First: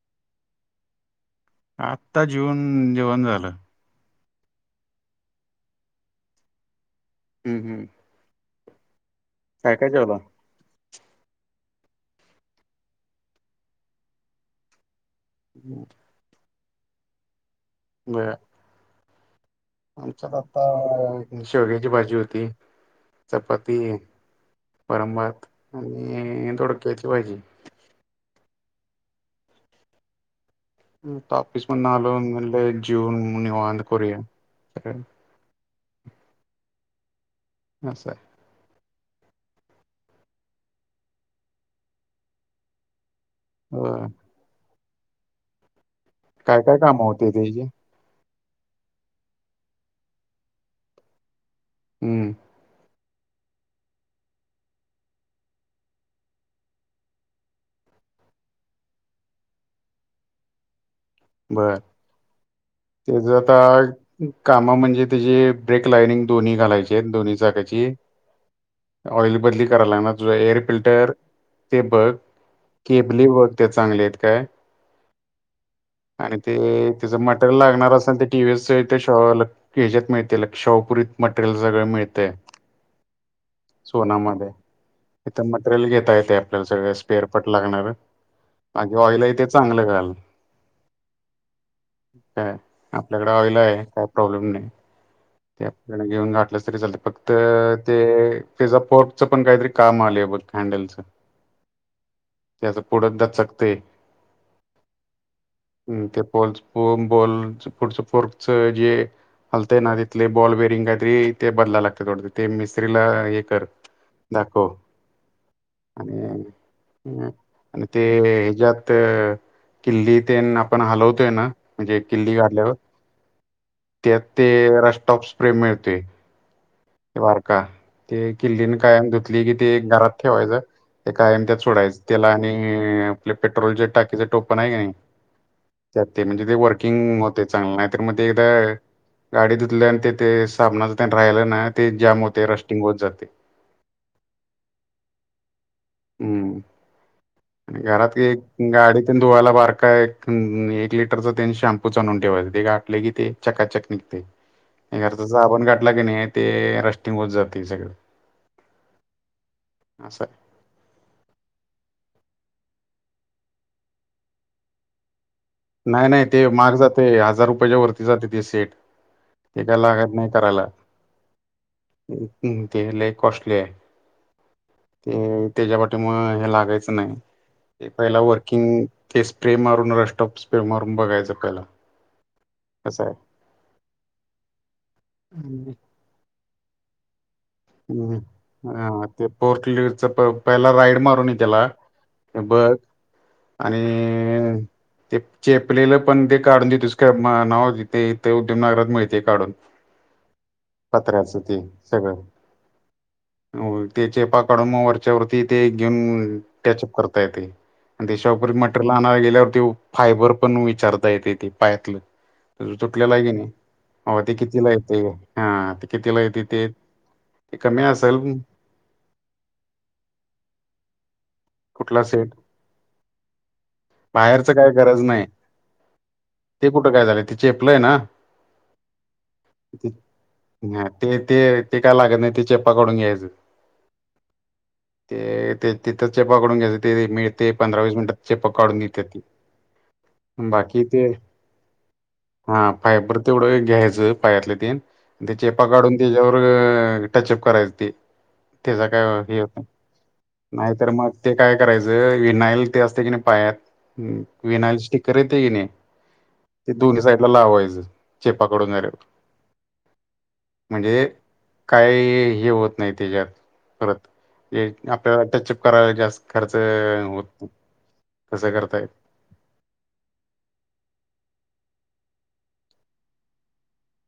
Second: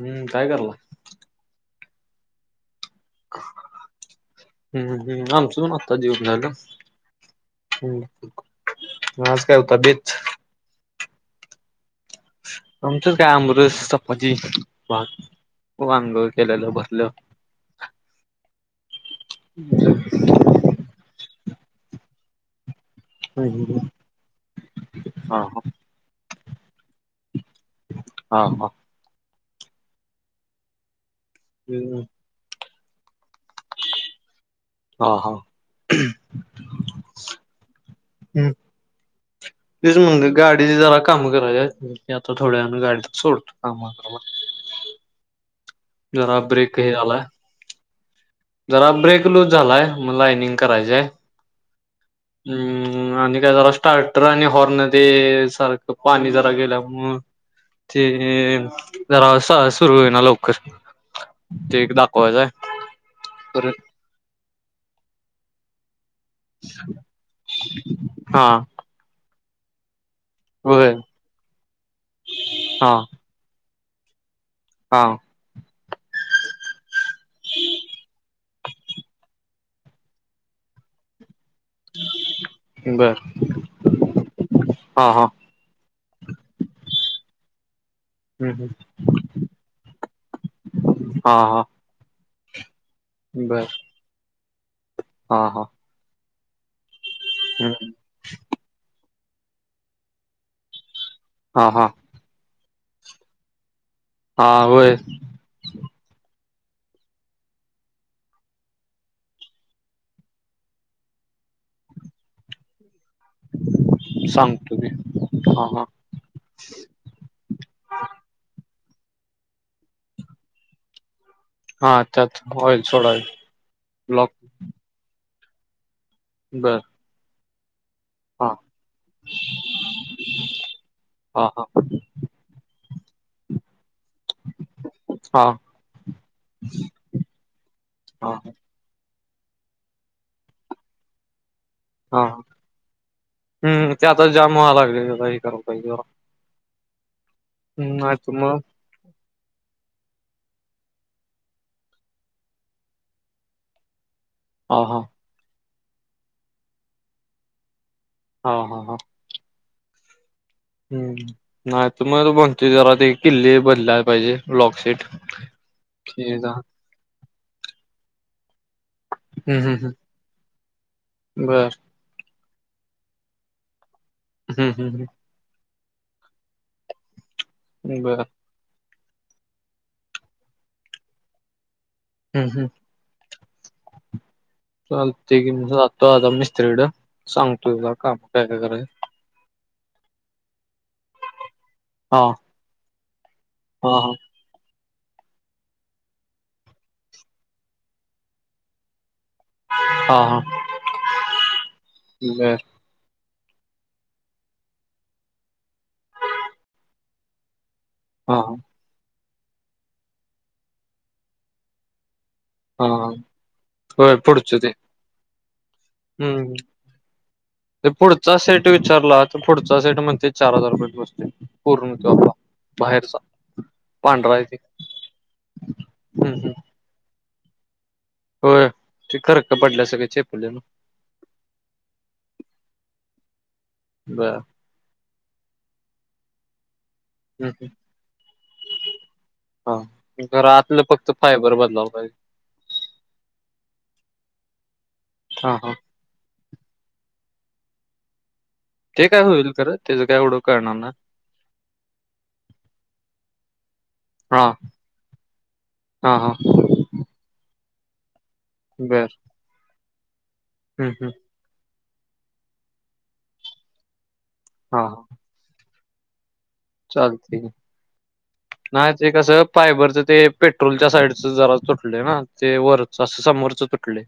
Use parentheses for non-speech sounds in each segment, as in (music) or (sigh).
हम्म काय कलं आत्ता जेवन जेवण झालं हम्म हम् आमच दून आत्ता जीवन झालं हम्म हम्म हम् माज काय होता बीच आमच काय आंब सपाजी भाग आंघ केलेला बसलं ब आमच्यात आता शेवग्याची भाजी होती हा चपाती हा परंभात आणि थोडक्यायची पाहिजे हा ह तापस म्हणलो जवून मु निवा कोिया हा हा हा सर हम्म तेच म्हणज गाडी जरा काम करायच आता थोड्या गाडी सल आ होय काय काय कामं झालाय होते तेजे जरा ब्रेक लूज झालाय मग लाइनिंग करायचयम् हम्म आणि काय जरा स्टार्टर आणि हॉर्नध्ये सारखं पाणी जरा गेल्यामु ते जरा सुरू होई ना लवकर बर क दाकयज त्याच आता काम म्हणजे त्याची ब्रेक लाईनिंग दोन्ही घालायचे दोन्ही चाकााची हा ऑइल बदली कराय लागणार जो एअर होय फिल्टर ते बघ हा केबली बघ ते चांगले आहेत काय हा आणि ते त्याचं मटेरियल लागणार असेल ते टीव्ही ते शॉर ह्याच्यात मिळतील क्षवपुरीत मटेरियल सगळे मिळते बर सोनामध्ये हा हा इथ मटेरियल घेता येते आपल्याला सगळ स्वेअरफट लागणार हम्म माजे ऑइल आहे ते चांगलं घाल हा हा य आपल्याकडे ऑईल बर आहे काय प्रॉब्लेम नाही हा हा ते आपल्याकडे घेऊन गठ तरी चालत फक्त हम्म ते फ पोर्ट च पण काहीतरी काम आले बघ हँडलच हा हा त्या पुढ एकदा चकते हा होय हम् ते प ब पुचोर्च जे हलते ना तिथले बॉल बेरिंग काहीतरी ते बदय लागते थोड ते मि ला येकर दाखव सांगतो की हा हा आणि आणि ते हिजात किल्ली ते आपण हलवतो म्हणजे हा किल्ली त्यात गल्यावर ऑइल सोडावी त्या ब्लॉक प्रेम मिळते बर का ते हा किल्लीने काय धुतली कि ते घरात ठेवायचं ते हा कायम त्यात हा सोडायचं त्याला आणि आपले पेट्रोलचे टाकीचे टोपण आहे का नाही हा त्यात ते म्हणजे ते वर्किंग होते चांगले नाही तर मध्ये हा एकदा गाडी धुतल्या आणि ते ते सामना ज राहिलं ना ते जॅम होते रस्टिंग होत जाते हम् त्यातच जाम व्हाला लागले का कराय पाहिजे राव. हम्म आणि घरात एक गाडी तेन धुवायला बारका हाय. एक लिटरचा तेन शॅम्पू च आणवून ठेवायचं ते गातले की ते चकाचक निघते. हा हा घरचा साबण घातला कने ते रस्टिंग होत जातय सगळं. हा-हा-हा. असाय. हम्म. नाही तर मग म्हणतोय जरा ते किल्ले बदलाय पाहिजेत लॉक सेट. नाही-नाही ते बर महाग जाते हजार रुपयाच्या वरती जाते ते सेट. हम्म ते काय हम्म लागत नाही करायला. बर हम ते लई कॉस्टली हाय. हम्म-हम-हम. त्याचज्या पाठी मागं हे लागायचं नाही ते बर पहिला वर्किंग ते स्प्रे मारून रस्ट ऑप मारून बघायचं कला हम्म हम! चालते की मं आहे. जातो आता मी कडं ह ह. ते पोर्ट ले प पहिला राईड मारू ये त्याला हा बघ हा हा आणि ते चेपलेलं पण ते काढून देतोस का म्हणावं ते इथे उद्यवनगरात मिळत ते काढून. हा हा पात्र्याच तेन सगळं बर (unintelligible) हो ते चेपा काढून मग वरच्या वरती ते घेऊन टॅचअप करता येतय. आणि हा त्याच्यावरपर हा मटेरियल आणायला गेल्यावरती फायबर पण विचारता येतय, पायातलं. तुझ हा तुटलेलं हाय की नाही? होय हो ते पुढचं कितीला येतय. हा ते कितीला येतय हम्म ते कमी ते असेल पुढचा सेट विचारला तर, पुढचा सेट म्हणते चार हजार रुपय बसते. पूर्ण कुठला तो आपला सेट? बाहेरचा पांढरा आहे बाहेरच ते काही गरज नाही. हम्म हम्म ते कुठं काय झालंय ते चेपलंय ना? होय खरक पडल्या सगळे चेपले ना ह ते-ते-ते काय लागत नाही ते चेप्पा काढून घ्यायचं. बर ते ते तिथं चेपा काढून घ्यायचं ते हम्म मिळतय हम्म पंधरा वीस मिनिटात चेपा काढून देत्यात ती. घर आतलं बाकी ते फक्त फायबर बदलावं पाहिजे हा फायबर तेवढं घ्यायचं पायातलं तेन ते हा चेपा हा काढून त्यज्यावर टचअप करायचं ते त्यजा ते काय हे होईल होत खरं त्याचं काय एवढं कळणार नाही ना तर मग ते काय करायचं विनाईल ते असते की नाही पायात हम् हा विनाया स्टिकर येतंय कने हा हा ते दोन्ही साईडला लावायचं. चपा काडून झाल्यावर. बर हम्म म्हणजे हम्म काही हे होत नाही त्यज्यात परत हा हा आपल्याला टचअप करायला जास्त खर्च होत चालतंय तसं करता नाही ते कसं पायबरचं ते पेट्रोलच्या साईडचं जरा. तले ना ते वरच असं समोरच तुटलय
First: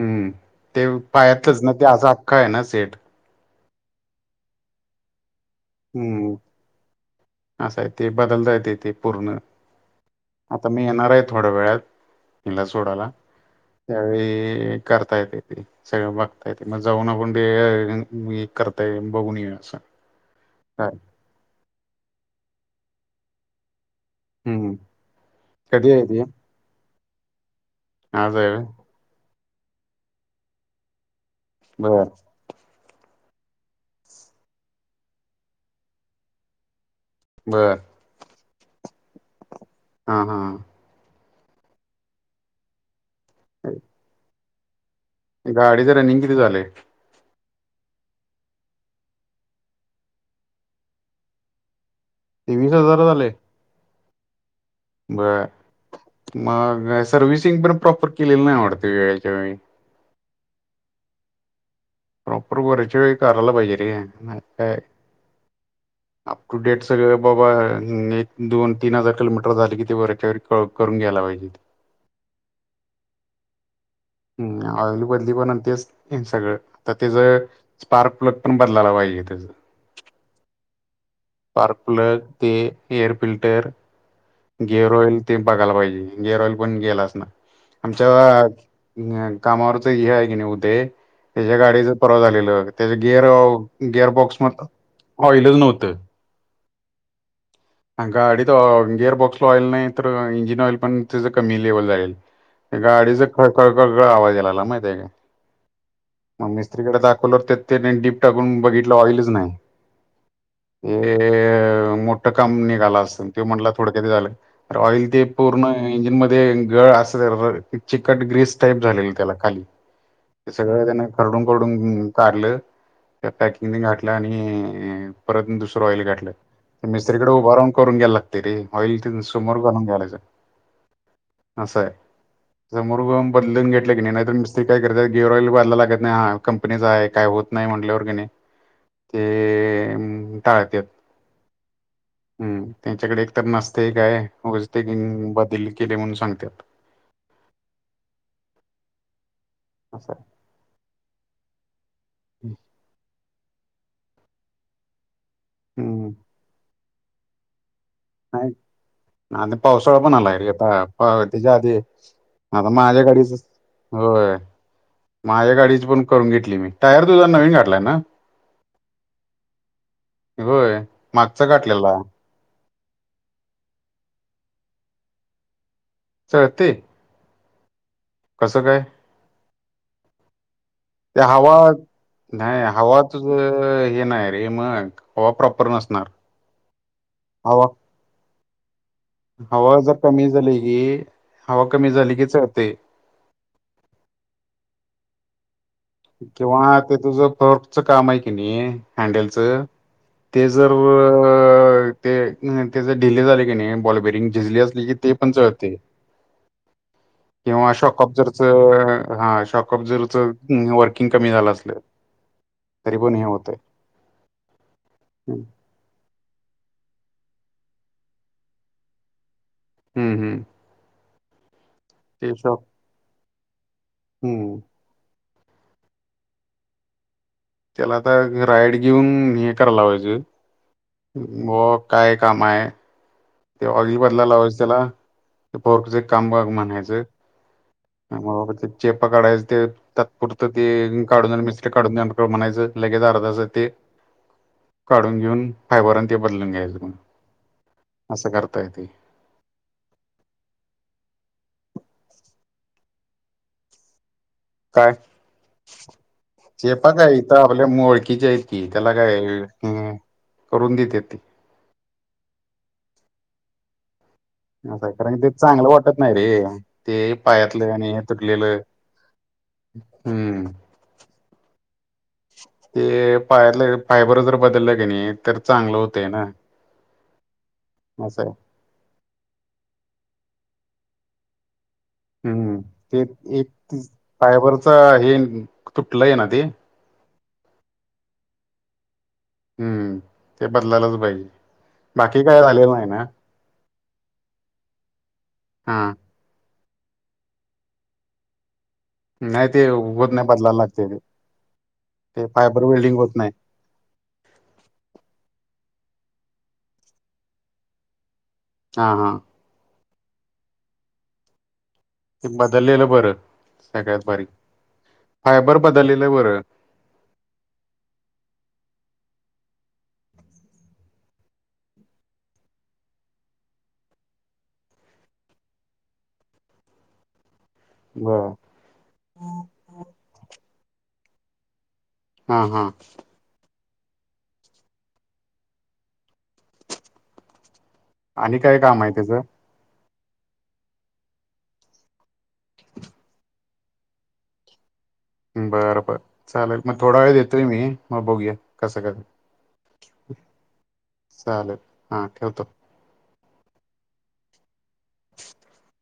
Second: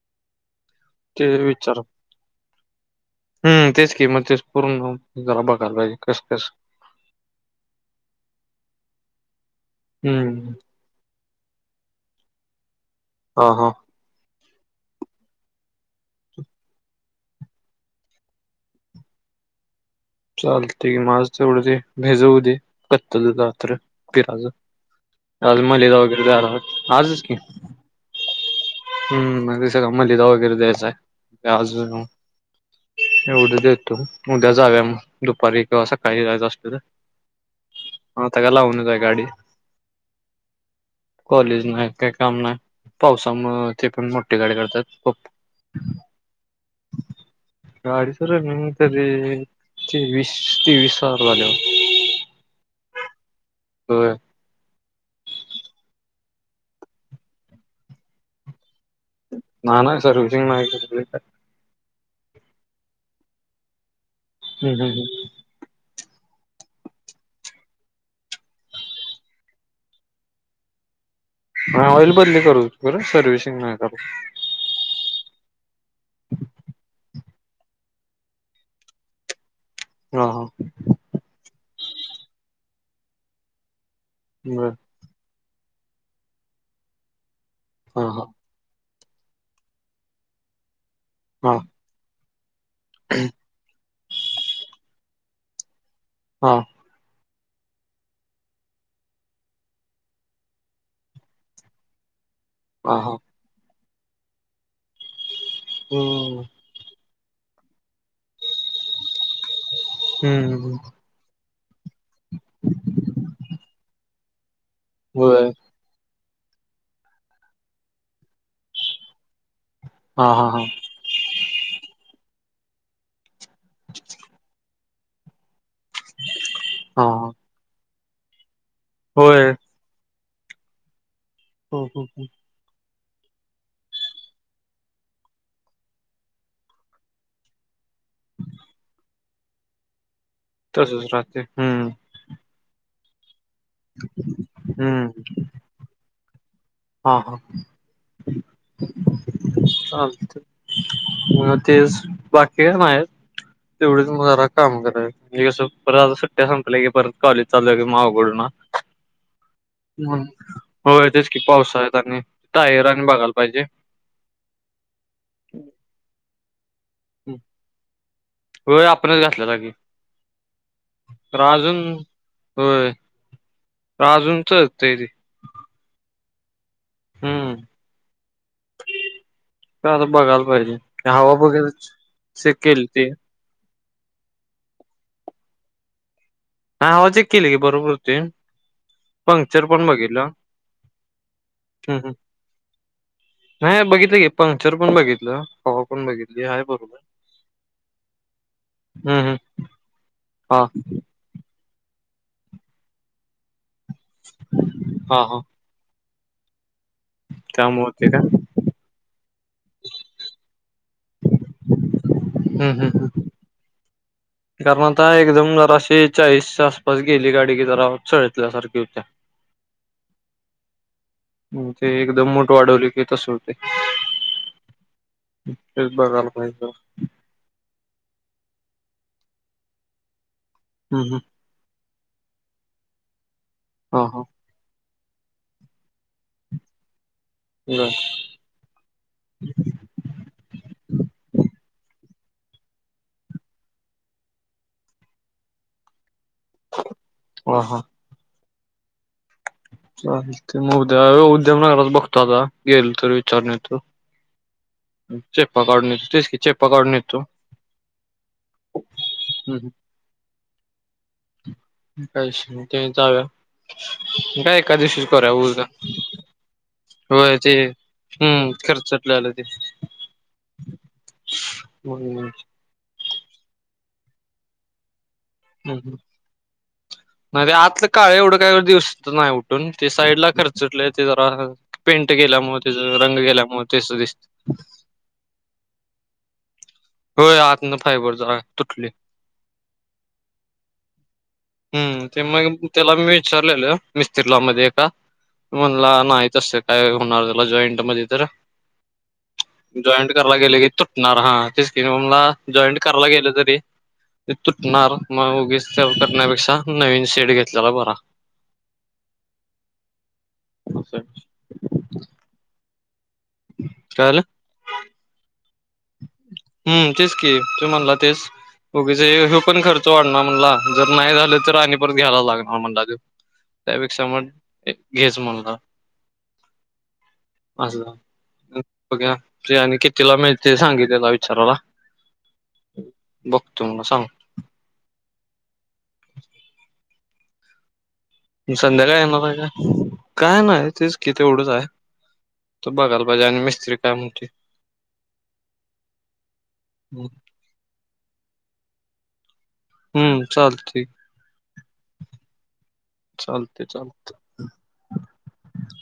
हम्म! ते पायातलंच ना ते असा अख्खं आहे ना सेट. हम्म तेच कि मत ते पूर्ण जरा बघायला पाहिजे कसं कस? असा आहे तेे बदलता य तेे पूर्ण हम्म आता मी येणार हाय थोड्या वेळात, हिला सोडाला हा हा त्यावेळी ते करता येते ते सगळं बघता येतय. मग जाऊन आपण ते करता ये बघून ये अच्छा. चालतेय माझं तेवढं ते भेजवू दे कत्तल रात्र फिराचं हम्म आज कधी मलिदा वगैरे झाला, आजच की. असं. हम्म मगसम लि वगैरे दच आहेज. बर एवढं देत तो उद्या जाव्याग दुपारी किंवा असं काही जायच असत? बर. होलाऊन जा. हा हा. कॉलेज नाही काय काम नाही पावसामुळे ते पण मोठे गाडे करतात. गाडीच रनिंग किती झालेय? गाडीच म तरी तेवीस तेवीस हजार झालेवर? ते वीस हजार झालेल. हो. बं मग सर्विसिंग पण प्रॉपर केलेलं नाही आवडत. ते. मग. प्रॉपर गरच कराला पाहिजे रे. नाही काय हम्म हम् हम्. अप टू डेट सगळ बाबा एक दोन तीन हजार किलोमीटर झाले किती वऱच्या ववर करून ग्यायला पाहिजे. ऑइल बदली करू बर सर्वि्हसिंग नाही करू? हम् ऑईली बदली पण तेच सगळं आता त्याच स्पार्क प्लग पण बदलाला पाहि. तेठीकेत. हा हा. पार्क प्लग ते एअर फिल्टर बर गिअर ऑइल. ते बघायला पाहिजे गेरऑईल पण गेलाच ना हा आमच्या, हा अ कामावरच हे आहे की नाही उदे त्याच्या हा गाडीच परवा झालेलं त्याचे गिअर गिअर बॉक्स मध्ये ऑईलच नव्हतं. हा. ग अडी तर गिअर बॉक्सला ऑइल नाही तर इंजिन ऑइल पण त्याच कमी लेवल जालेल? हा हा गाडीचळकळळ आवाजेला आला माहीती आहे का? हम्म मग मिस्त्रीकडे दाख. लर डीप टाकून बघितला ऑइलच नाही! हम्म ये रॉल ते होय पूर्ण इंजिन मध्ये. गळ अस चिकट ग्र्रीस टाईप झालेलं त्याला खाली. हा हा ते हा सगळं त्यांना खरडून करडून कारलं. त्या पॅकिंग घातठल्या आणि परत दुसरं ऑइल घाातलं हा मिस्त्रीकडे हा उभ राहून. करून घ्यायला लागते रे होईल होय समोर घणून घ्यायच. हो हो हो... बदलून घेत की नाही तरर मिस्त काय करत गेअरल बयला लागत नाही हा कंपनीचचा आहे काय होत नाही म्हण. र गेणे ते. टाळत्यात. तसच राहते. हम्म त्यांच्याकडे एकतर नसते काय वजते की बदल केले म्हणून सांग. हां हा. असं आहे अ तेज. बाकी का सनाय तेवढीचमजारा काम हम्म कररास सुट्ट्या संपलेे. बरॉले चाललं. नाही ना पावस. स पण म्हणून आला रेता होय तेच की त्याच्या आधी पावसाळ्यात आणि आता टायर माझ्या आणि घाडीच. बघायला पाहिजे. होय माझ्या गाडीची पण करून घेतली मी टायर तुझा नवीन गाठलाय ना. होय आपणच घातल्या जागी होय तर मागचा अजून. घातलेला. होय अजूनच तेरी. सती. कसं काय. का आता बघायला पाहिजे त्या हवा चेक नाही केली ते हवाच नाही रे मग ह प्रॉपर नसणार हा आवाजक केले गी हवा बरोबर ते हवा जर कमी झाली की हवा कमी हम्म हम्म झाली की चते नाही बघितलं गे पंक्चर पण बघित किंवा ते तुझं फोटच काम आहे की नाही हम्म हम्म हॅडेलचं ते हा जर अ ते त्या ढिले झाले की नाही बॉलबेरिंग ढिजली असली की ते हा पण हा चळते किंवा त्यामुळे शॉक ते का अ्जरच हा शॉक अब्जरच व क झा अस तरी पण हे हो कारणता एकदम जराशी चाळीसच्या आसपास गेली गाडी की जराचळतल्यासारखी होत्या हम्म हम्म ते एकदम मोठ वाढवली की तस होते हम्म हे बगलमचा त्याला आता राइड घेऊन हे करायला पाहिजे हम्म हम्म व काय काम आहे ते आगी हा हा. बदला लावायचे त्याला ते फरचे कामबाग म्हणायचं बर मग बा ते चेप काढायचे ते तात्पुरत ते काढून मिस म्ह लगे अर् काून घे बदलून घ्याण हा असं करताय ते चा ते मग उद्या उद्यमनगरात बघतो आता गेल तर विचारणे त काय चेप्पा चेपा काढून काय येतो. इथ आपल्या मोळकीच्या आहे ती त्याला काय हा कैश ते जाव्या काय असं आहे. एकादवशीच कारण की ते कराल का चांगलं वाटत नाही रे हो ते पायातलं आणि हे हम्म तुटलेलं खर्चटलेलं ते हम्म हम् ते पायर फायबर जर बदलला की नाही तर चांगलं होतय ना नाही ते आतलं काळ असं आहे. एवढं काही दिवसत नाही उठून ते साईड ला खर्च सटले त तर पेंट गेल्यामु हम्म त्याच ते रंग गेल्यामु एक तेच दिसत फायबरचा हे तुटलंय ना ते होय आत ना फायबर तुटली हम्म ते बदलालाच पाहिजे हम्म बाकी काय झालेलं नाही ना मिस्त्रीलामध्येध्ये का हा म्हणला नाही तसं काय होणार त्याला जॉईंट मध्ये तर नाही ते जॉईंट होत नाही कराय बदलायला गेले की लागते ते तुटणार हा ते ममला फायबर जॉईंट वेल्डिंग कराला होत गेलं नाही तरी ते तुटणार मग उगीच ते करण्यापेक्षा नवीन शेड घेतलेला बरा हा हा अ बर सगळत कळालं बारी फायबर बदले हम्म तेस की तू म्हणला तेस गे हे पण खर्च वाढणार म्हणला जर नाही झालं तर आणि परत घ्यायला लागणार म्हणला त्यापेक्षा सामज घेच म्हणला (unintelligible) अस बरं बघ फियाणी कितीला मिळते सांगितित त्याला विचाराला हा हा तुम्हाला सांग आणि काय काम आहे संध्याला त्याचं येणारग काय नाही तेच किती एवढंच हाय आता बघायला पाहिजे आणि मिस्त्री काय म्हणतोय. बरं बर चालेल. मग थोडा वेळ देतोय मी मग बघूया कसं कस. हम्म चालतंय चालेल. हा ठेवतो. चालतेयं, चालतयं. (unintelligible)